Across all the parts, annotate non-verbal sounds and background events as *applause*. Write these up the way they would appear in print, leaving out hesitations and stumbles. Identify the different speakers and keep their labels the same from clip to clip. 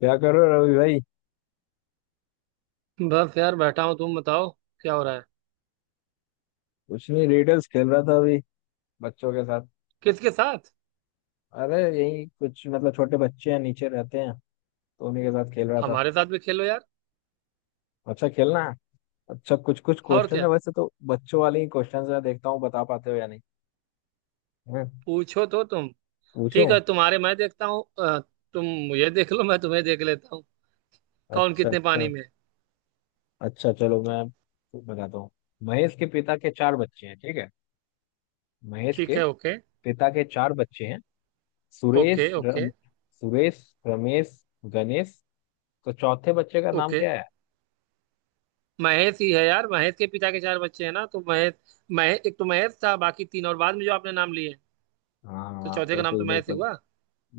Speaker 1: क्या कर रहे हो रवि भाई।
Speaker 2: बस यार बैठा हूँ। तुम बताओ क्या हो रहा है।
Speaker 1: कुछ नहीं, रिडल्स खेल रहा था अभी, बच्चों के साथ।
Speaker 2: किसके साथ?
Speaker 1: अरे यही कुछ मतलब छोटे बच्चे हैं, नीचे रहते हैं, तो उन्हीं के साथ खेल रहा था।
Speaker 2: हमारे साथ भी खेलो यार।
Speaker 1: अच्छा खेलना है। अच्छा कुछ कुछ
Speaker 2: और
Speaker 1: क्वेश्चन है,
Speaker 2: क्या?
Speaker 1: वैसे तो बच्चों वाले ही क्वेश्चन मैं देखता हूँ, बता पाते हो या नहीं। हम्म,
Speaker 2: पूछो तो तुम। ठीक
Speaker 1: पूछूं?
Speaker 2: है, तुम्हारे मैं देखता हूँ। तुम मुझे देख लो, मैं तुम्हें देख लेता हूँ। कौन
Speaker 1: अच्छा
Speaker 2: कितने पानी
Speaker 1: अच्छा।
Speaker 2: में है।
Speaker 1: अच्छा चलो मैं बताता हूँ। महेश के पिता के चार बच्चे हैं, ठीक है। महेश
Speaker 2: ठीक
Speaker 1: के
Speaker 2: है। ओके
Speaker 1: पिता के चार बच्चे हैं, सुरेश
Speaker 2: ओके। ओके
Speaker 1: सुरेश रमेश गणेश। तो चौथे बच्चे का नाम
Speaker 2: ओके।
Speaker 1: क्या है?
Speaker 2: महेश ही है यार। महेश के पिता के चार बच्चे हैं ना, तो महेश महेश एक तो महेश था, बाकी तीन और बाद में जो आपने नाम लिए हैं। तो
Speaker 1: हाँ
Speaker 2: चौथे का नाम
Speaker 1: बिल्कुल
Speaker 2: तो महेश ही
Speaker 1: बिल्कुल।
Speaker 2: हुआ।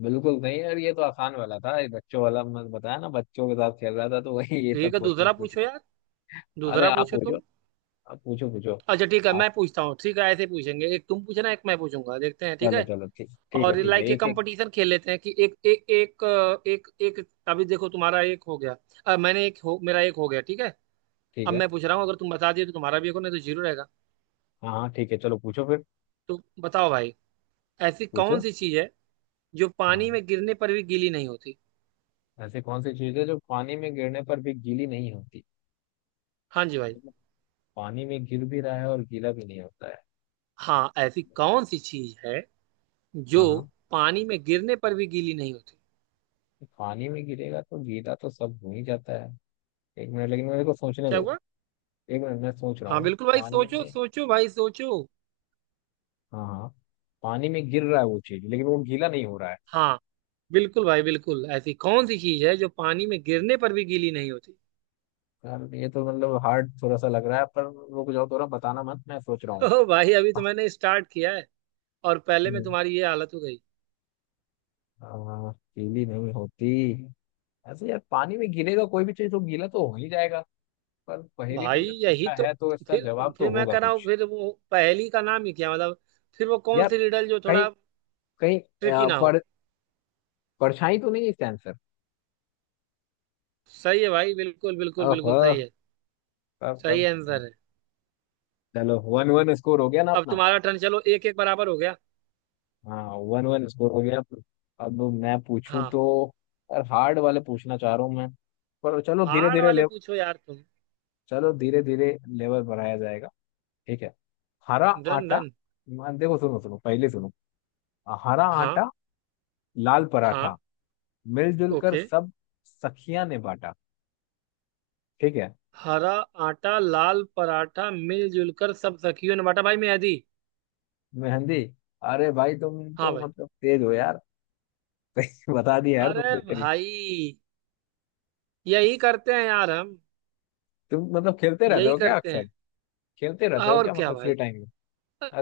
Speaker 1: बिल्कुल नहीं यार, ये तो आसान वाला था। ये बच्चों वाला मैं बताया ना, बच्चों के साथ खेल रहा था तो *laughs* वही ये
Speaker 2: ठीक
Speaker 1: सब
Speaker 2: है,
Speaker 1: क्वेश्चन
Speaker 2: दूसरा
Speaker 1: पूछ
Speaker 2: पूछो
Speaker 1: रहे थे।
Speaker 2: यार।
Speaker 1: अरे
Speaker 2: दूसरा
Speaker 1: आप
Speaker 2: पूछो
Speaker 1: पूछो,
Speaker 2: तुम।
Speaker 1: आप पूछो पूछो।
Speaker 2: अच्छा ठीक है,
Speaker 1: आप
Speaker 2: मैं पूछता हूँ। ठीक है, ऐसे पूछेंगे। एक तुम पूछना, एक मैं पूछूंगा, देखते हैं। ठीक
Speaker 1: चलो
Speaker 2: है,
Speaker 1: चलो, ठीक ठीक है,
Speaker 2: और
Speaker 1: ठीक है
Speaker 2: लाइक ये
Speaker 1: एक एक।
Speaker 2: कंपटीशन खेल लेते हैं कि एक एक एक अ, एक एक अभी देखो तुम्हारा एक हो गया। अब मैंने एक हो मेरा एक हो गया, ठीक है।
Speaker 1: ठीक
Speaker 2: अब
Speaker 1: है।
Speaker 2: मैं पूछ रहा हूँ, अगर तुम बता दिए तो तुम्हारा भी एक हो, नहीं तो जीरो रहेगा।
Speaker 1: हाँ हाँ ठीक है, चलो पूछो फिर।
Speaker 2: तो बताओ भाई, ऐसी कौन
Speaker 1: पूछो।
Speaker 2: सी चीज है जो पानी
Speaker 1: हाँ,
Speaker 2: में गिरने पर भी गीली नहीं होती।
Speaker 1: ऐसी कौन सी चीज है जो पानी में गिरने पर भी गीली नहीं होती।
Speaker 2: हाँ जी
Speaker 1: अच्छा,
Speaker 2: भाई।
Speaker 1: मतलब पानी में गिर भी रहा है और गीला भी नहीं होता है।
Speaker 2: हाँ, ऐसी कौन सी चीज है जो
Speaker 1: हाँ हाँ।
Speaker 2: पानी में गिरने पर भी गीली नहीं होती।
Speaker 1: पानी में गिरेगा तो गीला तो सब हो ही जाता है। एक मिनट, लेकिन मेरे को सोचने
Speaker 2: क्या
Speaker 1: दो।
Speaker 2: हुआ?
Speaker 1: एक मिनट, मैं सोच रहा
Speaker 2: हाँ
Speaker 1: हूँ।
Speaker 2: बिल्कुल भाई,
Speaker 1: पानी
Speaker 2: सोचो
Speaker 1: में,
Speaker 2: सोचो भाई सोचो।
Speaker 1: हाँ हाँ, पानी में गिर रहा है वो चीज लेकिन वो गीला नहीं हो रहा है।
Speaker 2: हाँ बिल्कुल भाई बिल्कुल, ऐसी कौन सी चीज है जो पानी में गिरने पर भी गीली नहीं होती।
Speaker 1: यार ये तो मतलब हार्ड थोड़ा सा लग रहा है पर, रुक जाओ थोड़ा, बताना मत, मैं सोच रहा हूँ।
Speaker 2: ओ भाई, अभी तो मैंने स्टार्ट किया है और पहले में
Speaker 1: हम्म,
Speaker 2: तुम्हारी ये हालत हो गई।
Speaker 1: गीली नहीं होती। ऐसे यार पानी में गिरेगा कोई भी चीज तो गीला तो हो ही जाएगा। पर पहेली
Speaker 2: भाई
Speaker 1: तुमने
Speaker 2: यही
Speaker 1: पूछा
Speaker 2: तो।
Speaker 1: है तो इसका
Speaker 2: फिर
Speaker 1: जवाब तो
Speaker 2: फिर मैं
Speaker 1: होगा
Speaker 2: कह रहा हूँ,
Speaker 1: कुछ।
Speaker 2: फिर वो पहेली का नाम ही क्या मतलब। फिर वो कौन
Speaker 1: यार
Speaker 2: सी रिडल जो
Speaker 1: कहीं,
Speaker 2: थोड़ा
Speaker 1: कहीं
Speaker 2: ट्रिकी
Speaker 1: आ,
Speaker 2: ना हो।
Speaker 1: पर, परछाई तो नहीं है इसका आंसर?
Speaker 2: सही है भाई, बिल्कुल बिल्कुल बिल्कुल सही
Speaker 1: ओह।
Speaker 2: है।
Speaker 1: तब
Speaker 2: सही
Speaker 1: तब
Speaker 2: आंसर है।
Speaker 1: चलो वन वन स्कोर हो गया ना
Speaker 2: अब
Speaker 1: अपना।
Speaker 2: तुम्हारा टर्न, चलो एक एक बराबर हो गया।
Speaker 1: हाँ वन वन स्कोर हो गया। अब मैं पूछूं
Speaker 2: हाँ,
Speaker 1: तो? यार हार्ड वाले पूछना चाह रहा हूँ मैं। पर चलो धीरे
Speaker 2: हार्ड
Speaker 1: धीरे
Speaker 2: वाले
Speaker 1: ले,
Speaker 2: पूछो यार तुम।
Speaker 1: चलो धीरे धीरे लेवल बढ़ाया जाएगा, ठीक है। हरा
Speaker 2: डन
Speaker 1: आटा,
Speaker 2: डन।
Speaker 1: देखो सुनो सुनो पहले सुनो। हरा
Speaker 2: हाँ
Speaker 1: आटा, लाल
Speaker 2: हाँ।
Speaker 1: पराठा, मिलजुल कर
Speaker 2: ओके।
Speaker 1: सब सखियां ने बांटा, ठीक है।
Speaker 2: हरा आटा, लाल पराठा, मिलजुल कर सब सखियों ने बांटा। भाई मैं दी।
Speaker 1: मेहंदी। अरे भाई तुम
Speaker 2: हाँ
Speaker 1: तो
Speaker 2: भाई।
Speaker 1: मतलब तेज हो यार। *laughs* सही बता दिया यार, तुम
Speaker 2: अरे
Speaker 1: तो यार।
Speaker 2: भाई, यही करते हैं यार हम।
Speaker 1: तुम मतलब खेलते रहते
Speaker 2: यही
Speaker 1: हो क्या
Speaker 2: करते
Speaker 1: अक्सर?
Speaker 2: हैं।
Speaker 1: खेलते रहते हो
Speaker 2: और
Speaker 1: क्या
Speaker 2: क्या
Speaker 1: मतलब फ्री
Speaker 2: भाई।
Speaker 1: टाइम में?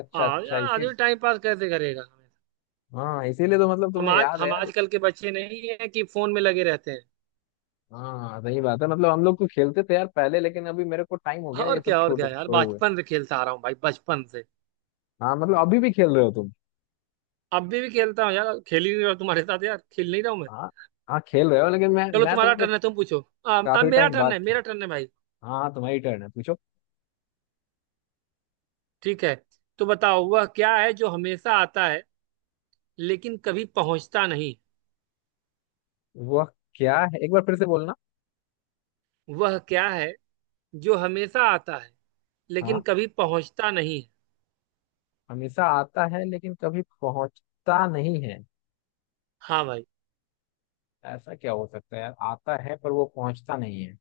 Speaker 1: अच्छा
Speaker 2: हाँ
Speaker 1: अच्छा
Speaker 2: यार,
Speaker 1: इसी।
Speaker 2: आदमी टाइम पास कैसे करेगा।
Speaker 1: हाँ इसीलिए तो मतलब तुम्हें याद है
Speaker 2: हम
Speaker 1: यार।
Speaker 2: आजकल के बच्चे नहीं है कि फोन में लगे रहते हैं।
Speaker 1: हाँ सही बात है, मतलब हम लोग तो खेलते थे यार पहले, लेकिन अभी मेरे को टाइम हो गया
Speaker 2: और
Speaker 1: ये सब
Speaker 2: क्या, और
Speaker 1: छोड़
Speaker 2: क्या यार,
Speaker 1: छोड़े हुए।
Speaker 2: बचपन से खेलता आ रहा हूँ भाई, बचपन से।
Speaker 1: हाँ मतलब अभी भी खेल रहे हो तुम।
Speaker 2: अभी भी खेलता हूँ यार, खेल नहीं रहा हूँ मैं।
Speaker 1: हाँ हाँ खेल रहे हो, लेकिन मैं
Speaker 2: चलो
Speaker 1: मैं तो
Speaker 2: तुम्हारा
Speaker 1: मतलब
Speaker 2: टर्न है, तुम पूछो। अब
Speaker 1: काफी
Speaker 2: मेरा
Speaker 1: टाइम
Speaker 2: टर्न
Speaker 1: बाद
Speaker 2: है, मेरा
Speaker 1: खेल।
Speaker 2: टर्न है भाई।
Speaker 1: हाँ तुम्हारी टर्न है, पूछो।
Speaker 2: ठीक है, तो बताओ वह क्या है जो हमेशा आता है लेकिन कभी पहुंचता नहीं।
Speaker 1: वह क्या है, एक बार फिर से बोलना।
Speaker 2: वह क्या है जो हमेशा आता है लेकिन
Speaker 1: हाँ
Speaker 2: कभी पहुंचता नहीं।
Speaker 1: हमेशा आता है लेकिन कभी पहुंचता नहीं है।
Speaker 2: हाँ भाई।
Speaker 1: ऐसा क्या हो सकता है यार, आता है पर वो पहुंचता नहीं है।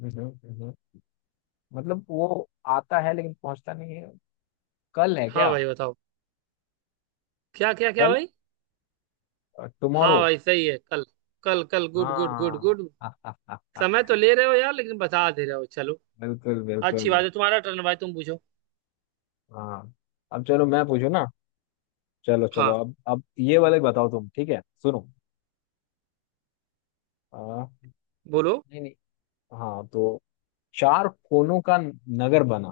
Speaker 1: हम्म, हम्म, हम्म। मतलब वो आता है लेकिन पहुंचता नहीं है। कल है
Speaker 2: हाँ
Speaker 1: क्या?
Speaker 2: भाई बताओ। क्या क्या क्या
Speaker 1: कल,
Speaker 2: भाई? हाँ
Speaker 1: टुमारो।
Speaker 2: भाई, सही है कल। कल कल, गुड गुड गुड
Speaker 1: हाँ।
Speaker 2: गुड।
Speaker 1: *laughs*
Speaker 2: समय तो ले रहे हो यार, लेकिन बता दे रहे हो, चलो।
Speaker 1: बिल्कुल बिल्कुल।
Speaker 2: अच्छी बात है, तुम्हारा टर्न भाई, तुम पूछो।
Speaker 1: हाँ अब चलो मैं पूछू ना। चलो चलो,
Speaker 2: हाँ
Speaker 1: अब ये वाले बताओ तुम, ठीक है सुनो। आ,
Speaker 2: बोलो।
Speaker 1: नहीं नहीं हाँ तो, चार कोनों का नगर बना,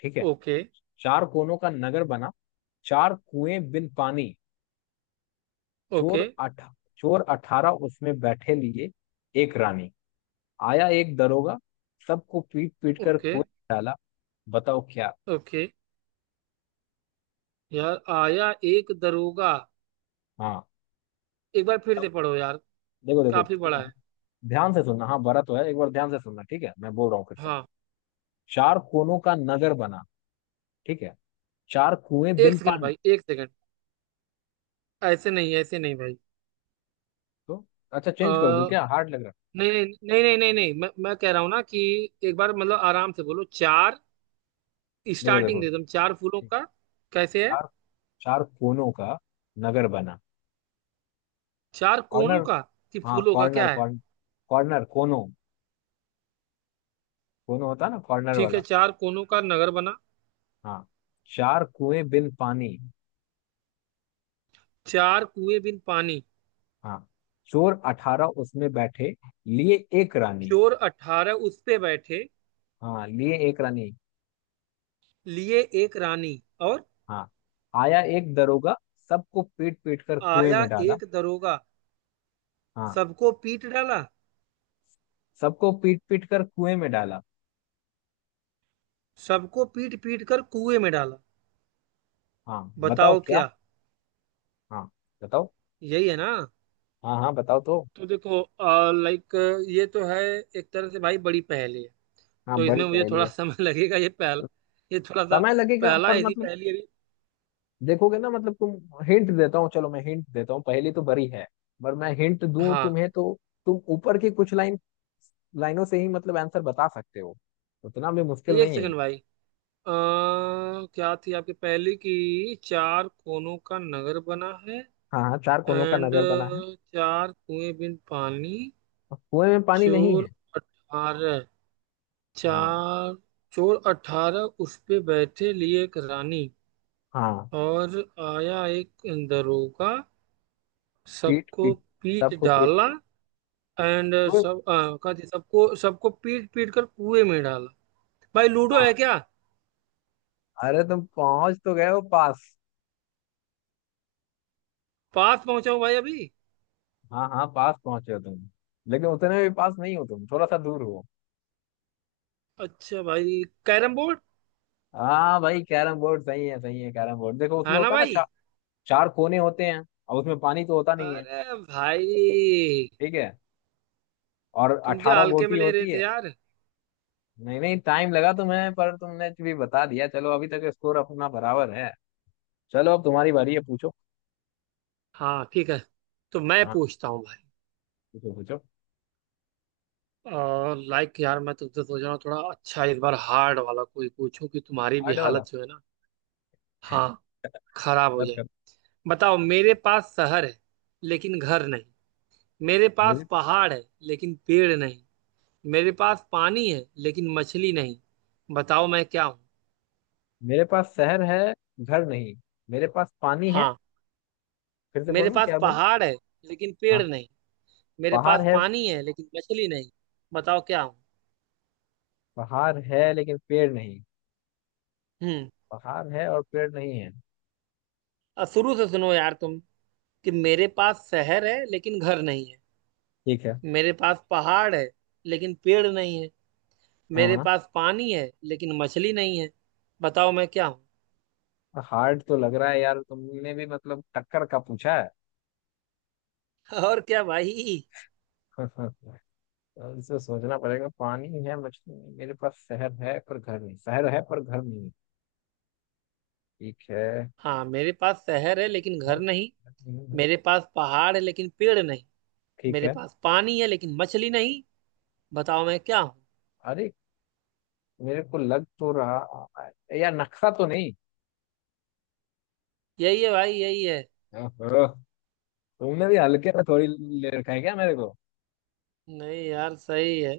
Speaker 1: ठीक है।
Speaker 2: ओके
Speaker 1: चार कोनों का नगर बना, चार कुएं बिन पानी,
Speaker 2: ओके।
Speaker 1: चोर अठ चोर अठारह उसमें बैठे, लिए एक रानी, आया एक दरोगा, सबको पीट पीट कर
Speaker 2: ओके
Speaker 1: कुएं में डाला। बताओ क्या।
Speaker 2: ओके। यार आया एक दरोगा।
Speaker 1: हाँ
Speaker 2: एक बार फिर
Speaker 1: सब,
Speaker 2: से पढ़ो यार,
Speaker 1: देखो देखो
Speaker 2: काफी बड़ा है।
Speaker 1: ध्यान से सुनना। हाँ बड़ा तो है, एक बार ध्यान से सुनना, ठीक है मैं बोल रहा हूँ फिर से।
Speaker 2: हाँ।
Speaker 1: चार कोनों का नगर बना, ठीक है, चार कुएं
Speaker 2: एक
Speaker 1: बिन
Speaker 2: सेकंड
Speaker 1: पानी,
Speaker 2: भाई, एक सेकंड। ऐसे नहीं, ऐसे नहीं भाई।
Speaker 1: तो अच्छा
Speaker 2: आ,
Speaker 1: चेंज कर दूं क्या, हार्ड लग रहा
Speaker 2: नहीं नहीं नहीं नहीं नहीं नहीं, मैं कह रहा हूँ ना कि एक बार मतलब आराम से बोलो। चार,
Speaker 1: है? देखो
Speaker 2: स्टार्टिंग
Speaker 1: देखो।
Speaker 2: दे दो, चार फूलों
Speaker 1: ठीक,
Speaker 2: का कैसे है।
Speaker 1: चार, चार कोनों का नगर बना।
Speaker 2: चार कोनों
Speaker 1: कॉर्नर,
Speaker 2: का? कि
Speaker 1: हाँ
Speaker 2: फूलों का क्या
Speaker 1: कॉर्नर
Speaker 2: है?
Speaker 1: कॉर्नर कोनों, कोनों होता है ना कॉर्नर
Speaker 2: ठीक है,
Speaker 1: वाला।
Speaker 2: चार कोनों का नगर बना,
Speaker 1: हाँ, चार कुएं बिन पानी।
Speaker 2: चार कुएं बिन पानी,
Speaker 1: हाँ, चोर अठारह उसमें बैठे, लिए एक रानी।
Speaker 2: चोर अठारह उस पे बैठे
Speaker 1: हाँ लिए एक रानी।
Speaker 2: लिए एक रानी, और
Speaker 1: हाँ, आया एक दरोगा, सबको पीट पीट कर कुएं
Speaker 2: आया
Speaker 1: में डाला।
Speaker 2: एक दरोगा,
Speaker 1: हाँ,
Speaker 2: सबको पीट डाला।
Speaker 1: सबको पीट पीट कर कुएं में डाला।
Speaker 2: सबको पीट पीट कर कुएं में डाला।
Speaker 1: हाँ बताओ
Speaker 2: बताओ
Speaker 1: क्या।
Speaker 2: क्या,
Speaker 1: हाँ बताओ।
Speaker 2: यही है ना।
Speaker 1: हाँ हाँ बताओ तो।
Speaker 2: तो देखो लाइक, ये तो है एक तरह से भाई, बड़ी पहेली है।
Speaker 1: हाँ
Speaker 2: तो
Speaker 1: बड़ी
Speaker 2: इसमें मुझे
Speaker 1: पहेली
Speaker 2: थोड़ा *laughs*
Speaker 1: है।
Speaker 2: समय लगेगा, ये पहला, ये थोड़ा सा
Speaker 1: समय लगेगा
Speaker 2: पहला
Speaker 1: पर
Speaker 2: ऐसी
Speaker 1: मतलब,
Speaker 2: पहेली अभी।
Speaker 1: देखोगे ना मतलब तुम, हिंट देता हूँ, चलो मैं हिंट देता हूँ। पहेली तो बड़ी है पर मैं हिंट दूं
Speaker 2: हाँ,
Speaker 1: तुम्हें तो तुम ऊपर की कुछ लाइनों से ही मतलब आंसर बता सकते हो, उतना भी मुश्किल
Speaker 2: एक
Speaker 1: नहीं है ये।
Speaker 2: सेकंड भाई। अ, क्या थी आपकी पहली की, चार कोनों का नगर बना है।
Speaker 1: हाँ हाँ चार कोनों का
Speaker 2: एंड
Speaker 1: नगर बना है।
Speaker 2: चार कुएं बिन पानी।
Speaker 1: और कुएं में पानी नहीं
Speaker 2: चोर
Speaker 1: है।
Speaker 2: अठारह
Speaker 1: हाँ।
Speaker 2: चार चोर अठारह उस पे बैठे लिए एक रानी।
Speaker 1: हाँ
Speaker 2: और आया एक दरोगा,
Speaker 1: पीट
Speaker 2: सबको
Speaker 1: पीट,
Speaker 2: पीट
Speaker 1: सबको पीट
Speaker 2: डाला।
Speaker 1: पीट,
Speaker 2: एंड
Speaker 1: कुएं।
Speaker 2: सब क्या थी, सबको सबको पीट पीट कर कुएं में डाला। भाई लूडो है
Speaker 1: हाँ
Speaker 2: क्या?
Speaker 1: अरे तुम पहुंच तो गए हो पास।
Speaker 2: पास पहुंचा हूं भाई अभी।
Speaker 1: हाँ हाँ पास पहुंचे हो तुम, लेकिन उतने भी पास नहीं हो तुम, थोड़ा सा दूर हो।
Speaker 2: अच्छा भाई, कैरम बोर्ड
Speaker 1: हाँ भाई कैरम बोर्ड सही है, सही है कैरम बोर्ड। देखो उसमें
Speaker 2: है ना
Speaker 1: होता है ना
Speaker 2: भाई।
Speaker 1: चार कोने होते हैं और उसमें पानी तो होता नहीं है,
Speaker 2: अरे भाई,
Speaker 1: ठीक है। और
Speaker 2: तुम क्या
Speaker 1: अठारह
Speaker 2: हल्के
Speaker 1: गोटी
Speaker 2: में ले रहे
Speaker 1: होती
Speaker 2: थे
Speaker 1: है।
Speaker 2: यार।
Speaker 1: नहीं नहीं टाइम लगा तुम्हें पर तुमने भी बता दिया, चलो अभी तक स्कोर अपना बराबर है। चलो अब तुम्हारी बारी है पूछो।
Speaker 2: हाँ ठीक है, तो मैं
Speaker 1: हाँ
Speaker 2: पूछता हूँ भाई।
Speaker 1: पूछो पूछो।
Speaker 2: और लाइक यार, मैं तुमसे सोच रहा हूँ थोड़ा अच्छा, इस बार हार्ड वाला कोई पूछूं कि तुम्हारी भी
Speaker 1: कार्ड वाला?
Speaker 2: हालत जो है ना। हाँ, खराब हो
Speaker 1: मदद
Speaker 2: जाए।
Speaker 1: कर।
Speaker 2: बताओ, मेरे पास शहर है लेकिन घर नहीं, मेरे
Speaker 1: मेरे
Speaker 2: पास पहाड़ है लेकिन पेड़ नहीं, मेरे पास पानी है लेकिन मछली नहीं। बताओ मैं क्या हूँ।
Speaker 1: मेरे पास शहर है, घर नहीं। मेरे पास पानी है।
Speaker 2: हाँ,
Speaker 1: फिर से
Speaker 2: मेरे
Speaker 1: बोलूं
Speaker 2: पास
Speaker 1: क्या, बोलूं?
Speaker 2: पहाड़ है लेकिन पेड़
Speaker 1: हाँ
Speaker 2: नहीं, मेरे
Speaker 1: पहाड़
Speaker 2: पास
Speaker 1: है।
Speaker 2: पानी है लेकिन मछली नहीं। बताओ क्या हूँ।
Speaker 1: पहाड़ है लेकिन पेड़ नहीं।
Speaker 2: हम्म।
Speaker 1: पहाड़ है और पेड़ नहीं है।
Speaker 2: अब शुरू से सुनो यार तुम, कि मेरे पास शहर है लेकिन घर नहीं है,
Speaker 1: ठीक है।
Speaker 2: मेरे पास पहाड़ है लेकिन पेड़ नहीं है,
Speaker 1: हाँ
Speaker 2: मेरे
Speaker 1: हाँ।
Speaker 2: पास पानी है लेकिन मछली नहीं है। बताओ मैं क्या हूँ।
Speaker 1: हार्ड तो लग रहा है यार, तुमने भी मतलब टक्कर का पूछा है।
Speaker 2: *laughs* और क्या भाई।
Speaker 1: *laughs* तो इसे सोचना पड़ेगा। पानी है मछली है, मेरे पास शहर है पर घर नहीं, शहर है पर घर नहीं है। ठीक है।
Speaker 2: हाँ, मेरे पास शहर है लेकिन
Speaker 1: है,
Speaker 2: घर नहीं,
Speaker 1: नहीं है।
Speaker 2: मेरे पास पहाड़ है लेकिन पेड़ नहीं,
Speaker 1: ठीक
Speaker 2: मेरे
Speaker 1: है।
Speaker 2: पास पानी है लेकिन मछली नहीं। बताओ मैं क्या हूँ।
Speaker 1: अरे मेरे को लग तो रहा है। यार नक्शा तो नहीं?
Speaker 2: यही है भाई, यही है।
Speaker 1: ओहो, तुमने भी हल्के में थोड़ी ले रखा है क्या मेरे को।
Speaker 2: नहीं यार सही है,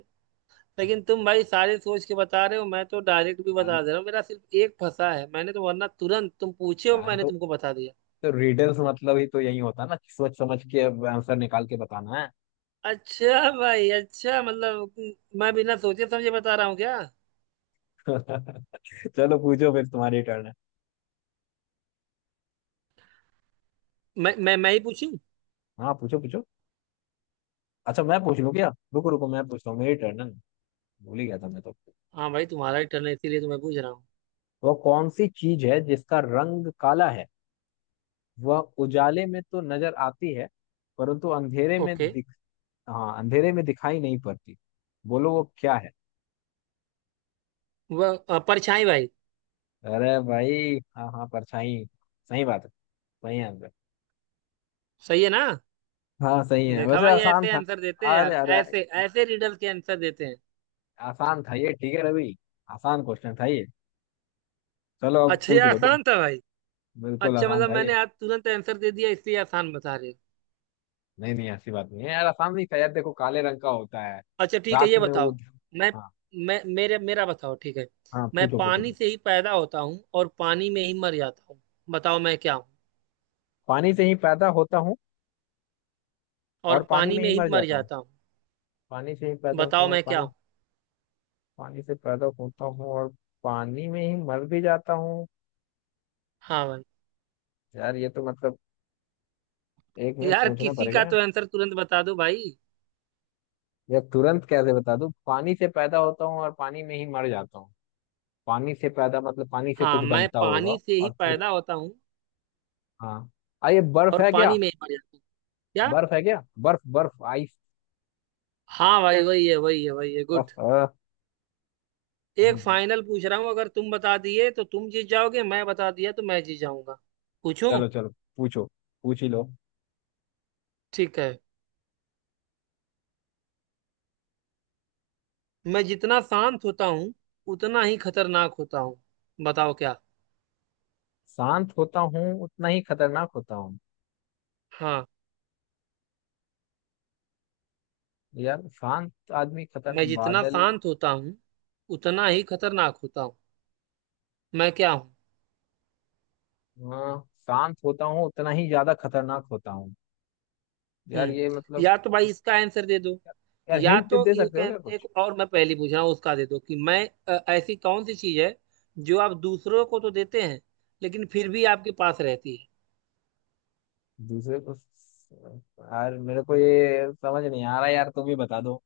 Speaker 2: लेकिन तुम भाई सारे सोच के बता रहे हो, मैं तो डायरेक्ट भी
Speaker 1: यार
Speaker 2: बता दे रहा हूँ। मेरा सिर्फ एक फंसा है मैंने, तो वरना तुरंत तुम पूछे हो
Speaker 1: यार,
Speaker 2: मैंने तुमको बता दिया।
Speaker 1: तो रिडल्स मतलब ही तो यही होता है ना, कि सोच समझ के आंसर निकाल के बताना
Speaker 2: अच्छा भाई, अच्छा मतलब मैं बिना सोचे समझे बता रहा हूँ क्या।
Speaker 1: है। *laughs* चलो पूछो फिर, तुम्हारी टर्न है।
Speaker 2: मैं ही पूछूं?
Speaker 1: हाँ पूछो पूछो। अच्छा मैं पूछ लूँ क्या? रुको रुको मैं पूछता हूँ, मेरी टर्न है ना, भूल ही गया था मैं तो।
Speaker 2: हाँ भाई, तुम्हारा ही टर्न है, इसीलिए तो मैं पूछ रहा हूँ।
Speaker 1: वह कौन सी चीज है जिसका रंग काला है, वह उजाले में तो नजर आती है परंतु अंधेरे में
Speaker 2: ओके।
Speaker 1: दिख, हाँ अंधेरे में दिखाई नहीं पड़ती। बोलो वो क्या है।
Speaker 2: वह परछाई भाई।
Speaker 1: अरे भाई हाँ हाँ परछाई, सही बात है, सही आंसर।
Speaker 2: सही है ना?
Speaker 1: हाँ सही है
Speaker 2: देखा
Speaker 1: वैसे,
Speaker 2: भाई,
Speaker 1: आसान
Speaker 2: ऐसे
Speaker 1: था।
Speaker 2: आंसर देते हैं
Speaker 1: अरे
Speaker 2: यार,
Speaker 1: अरे,
Speaker 2: ऐसे ऐसे रिडल के आंसर देते हैं।
Speaker 1: आसान था ये, ठीक है रवि, आसान क्वेश्चन था ये। चलो अब
Speaker 2: अच्छा ये
Speaker 1: पूछ लो तुम।
Speaker 2: आसान था भाई।
Speaker 1: बिल्कुल
Speaker 2: अच्छा
Speaker 1: आसान
Speaker 2: मतलब
Speaker 1: था
Speaker 2: मैंने
Speaker 1: ये।
Speaker 2: आज तुरंत आंसर दे दिया इसलिए आसान बता रहे हो।
Speaker 1: नहीं नहीं ऐसी बात नहीं है यार, असामी का यार देखो काले रंग का होता है,
Speaker 2: अच्छा ठीक है,
Speaker 1: रात
Speaker 2: ये
Speaker 1: में वो।
Speaker 2: बताओ। मैं
Speaker 1: हाँ।
Speaker 2: मैं मेरे मेरा बताओ, ठीक है।
Speaker 1: हाँ
Speaker 2: मैं
Speaker 1: पूछो पूछो
Speaker 2: पानी से
Speaker 1: पूछो।
Speaker 2: ही पैदा होता हूँ और पानी में ही मर जाता हूँ। बताओ मैं क्या हूँ।
Speaker 1: पानी से ही पैदा होता हूँ
Speaker 2: और
Speaker 1: और पानी
Speaker 2: पानी
Speaker 1: में ही
Speaker 2: में ही
Speaker 1: मर
Speaker 2: मर
Speaker 1: जाता हूँ।
Speaker 2: जाता हूँ।
Speaker 1: पानी से ही पैदा होता
Speaker 2: बताओ
Speaker 1: हूँ और
Speaker 2: मैं क्या
Speaker 1: पानी,
Speaker 2: हूँ।
Speaker 1: पानी से पैदा होता हूँ और पानी में ही मर भी जाता हूँ।
Speaker 2: हाँ भाई।
Speaker 1: यार ये तो मतलब, एक मिनट
Speaker 2: यार
Speaker 1: सोचना
Speaker 2: किसी का
Speaker 1: पड़ेगा।
Speaker 2: तो आंसर तुरंत बता दो भाई।
Speaker 1: यार तुरंत कैसे बता दूँ, पानी से पैदा होता हूँ और पानी में ही मर जाता हूँ, पानी से पैदा मतलब पानी से
Speaker 2: हाँ,
Speaker 1: कुछ
Speaker 2: मैं
Speaker 1: बनता होगा
Speaker 2: पानी से ही
Speaker 1: और फिर,
Speaker 2: पैदा होता हूँ
Speaker 1: हाँ, आ ये बर्फ
Speaker 2: और
Speaker 1: है क्या?
Speaker 2: पानी में ही मर जाता हूँ। क्या?
Speaker 1: बर्फ है क्या, बर्फ बर्फ।
Speaker 2: हाँ भाई, वही है वही है वही है, गुड।
Speaker 1: आइस।
Speaker 2: एक फाइनल पूछ रहा हूँ, अगर तुम बता दिए तो तुम जीत जाओगे, मैं बता दिया तो मैं जीत जाऊंगा। पूछूं?
Speaker 1: चलो चलो, पूछो, पूछ ही लो।
Speaker 2: ठीक है, मैं जितना शांत होता हूँ, उतना ही खतरनाक होता हूँ। बताओ क्या।
Speaker 1: शांत होता हूँ उतना ही खतरनाक होता हूँ।
Speaker 2: हाँ,
Speaker 1: यार शांत आदमी
Speaker 2: मैं
Speaker 1: खतरनाक
Speaker 2: जितना
Speaker 1: बादल।
Speaker 2: शांत होता हूँ उतना ही खतरनाक होता हूँ। मैं क्या हूँ।
Speaker 1: हाँ शांत होता हूँ उतना ही ज्यादा खतरनाक होता हूँ। यार ये
Speaker 2: हम्म।
Speaker 1: मतलब,
Speaker 2: या तो भाई इसका आंसर दे दो,
Speaker 1: यार
Speaker 2: या
Speaker 1: हिंट
Speaker 2: तो
Speaker 1: दे
Speaker 2: एक
Speaker 1: सकते हो क्या
Speaker 2: एक
Speaker 1: कुछ?
Speaker 2: और मैं पहली पूछ रहा हूँ उसका दे दो कि मैं ऐसी कौन सी चीज है जो आप दूसरों को तो देते हैं लेकिन फिर भी आपके पास रहती है।
Speaker 1: दूसरे को, यार मेरे को ये समझ नहीं आ रहा यार, तुम ही बता दो।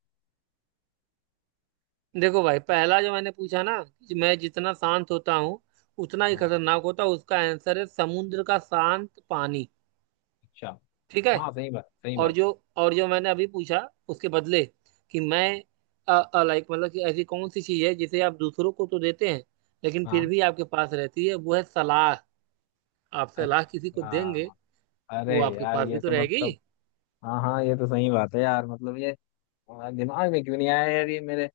Speaker 2: देखो भाई, पहला जो मैंने पूछा ना कि मैं जितना शांत होता हूँ उतना ही
Speaker 1: हाँ
Speaker 2: खतरनाक होता हूँ, उसका आंसर है समुद्र का शांत पानी।
Speaker 1: अच्छा।
Speaker 2: ठीक है?
Speaker 1: हाँ सही बात सही
Speaker 2: और
Speaker 1: बात।
Speaker 2: जो, और जो मैंने अभी पूछा उसके बदले, कि मैं लाइक मतलब कि ऐसी कौन सी चीज है जिसे आप दूसरों को तो देते हैं लेकिन फिर
Speaker 1: हाँ
Speaker 2: भी आपके पास रहती है, वो है सलाह। आप सलाह किसी को देंगे,
Speaker 1: अच्छा, अरे
Speaker 2: वो आपके
Speaker 1: यार
Speaker 2: पास भी
Speaker 1: ये
Speaker 2: तो
Speaker 1: तो
Speaker 2: रहेगी।
Speaker 1: मतलब, हाँ हाँ ये तो सही बात है यार, मतलब ये, हाँ, दिमाग में क्यों नहीं आया यार ये मेरे,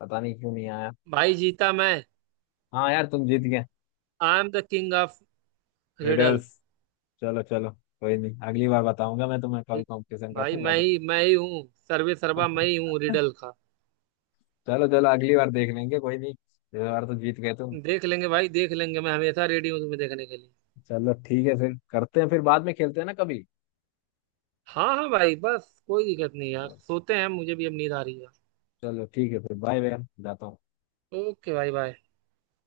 Speaker 1: पता नहीं क्यों नहीं आया।
Speaker 2: भाई जीता मैं।
Speaker 1: हाँ यार तुम जीत गए।
Speaker 2: I am the king of
Speaker 1: riddles.
Speaker 2: Riddles.
Speaker 1: चलो चलो कोई नहीं, अगली बार बताऊंगा मैं तुम्हें, कभी कंपटीशन
Speaker 2: भाई
Speaker 1: करूंगा
Speaker 2: मैं
Speaker 1: तो।
Speaker 2: ही, मैं ही हूँ, सर्वे सर्वा मैं ही हूँ रिडल का।
Speaker 1: चलो चलो अगली बार देख लेंगे, कोई नहीं, इस बार तो जीत गए तुम।
Speaker 2: देख लेंगे भाई, देख लेंगे, मैं हमेशा रेडी हूँ तुम्हें देखने के लिए।
Speaker 1: चलो ठीक है फिर, करते हैं फिर बाद में, खेलते हैं ना कभी।
Speaker 2: हाँ हाँ भाई, बस कोई दिक्कत नहीं यार,
Speaker 1: चलो
Speaker 2: सोते हैं, मुझे भी अब नींद आ रही है।
Speaker 1: चलो ठीक है फिर, बाय बाय, जाता हूँ।
Speaker 2: ओके भाई, बाय।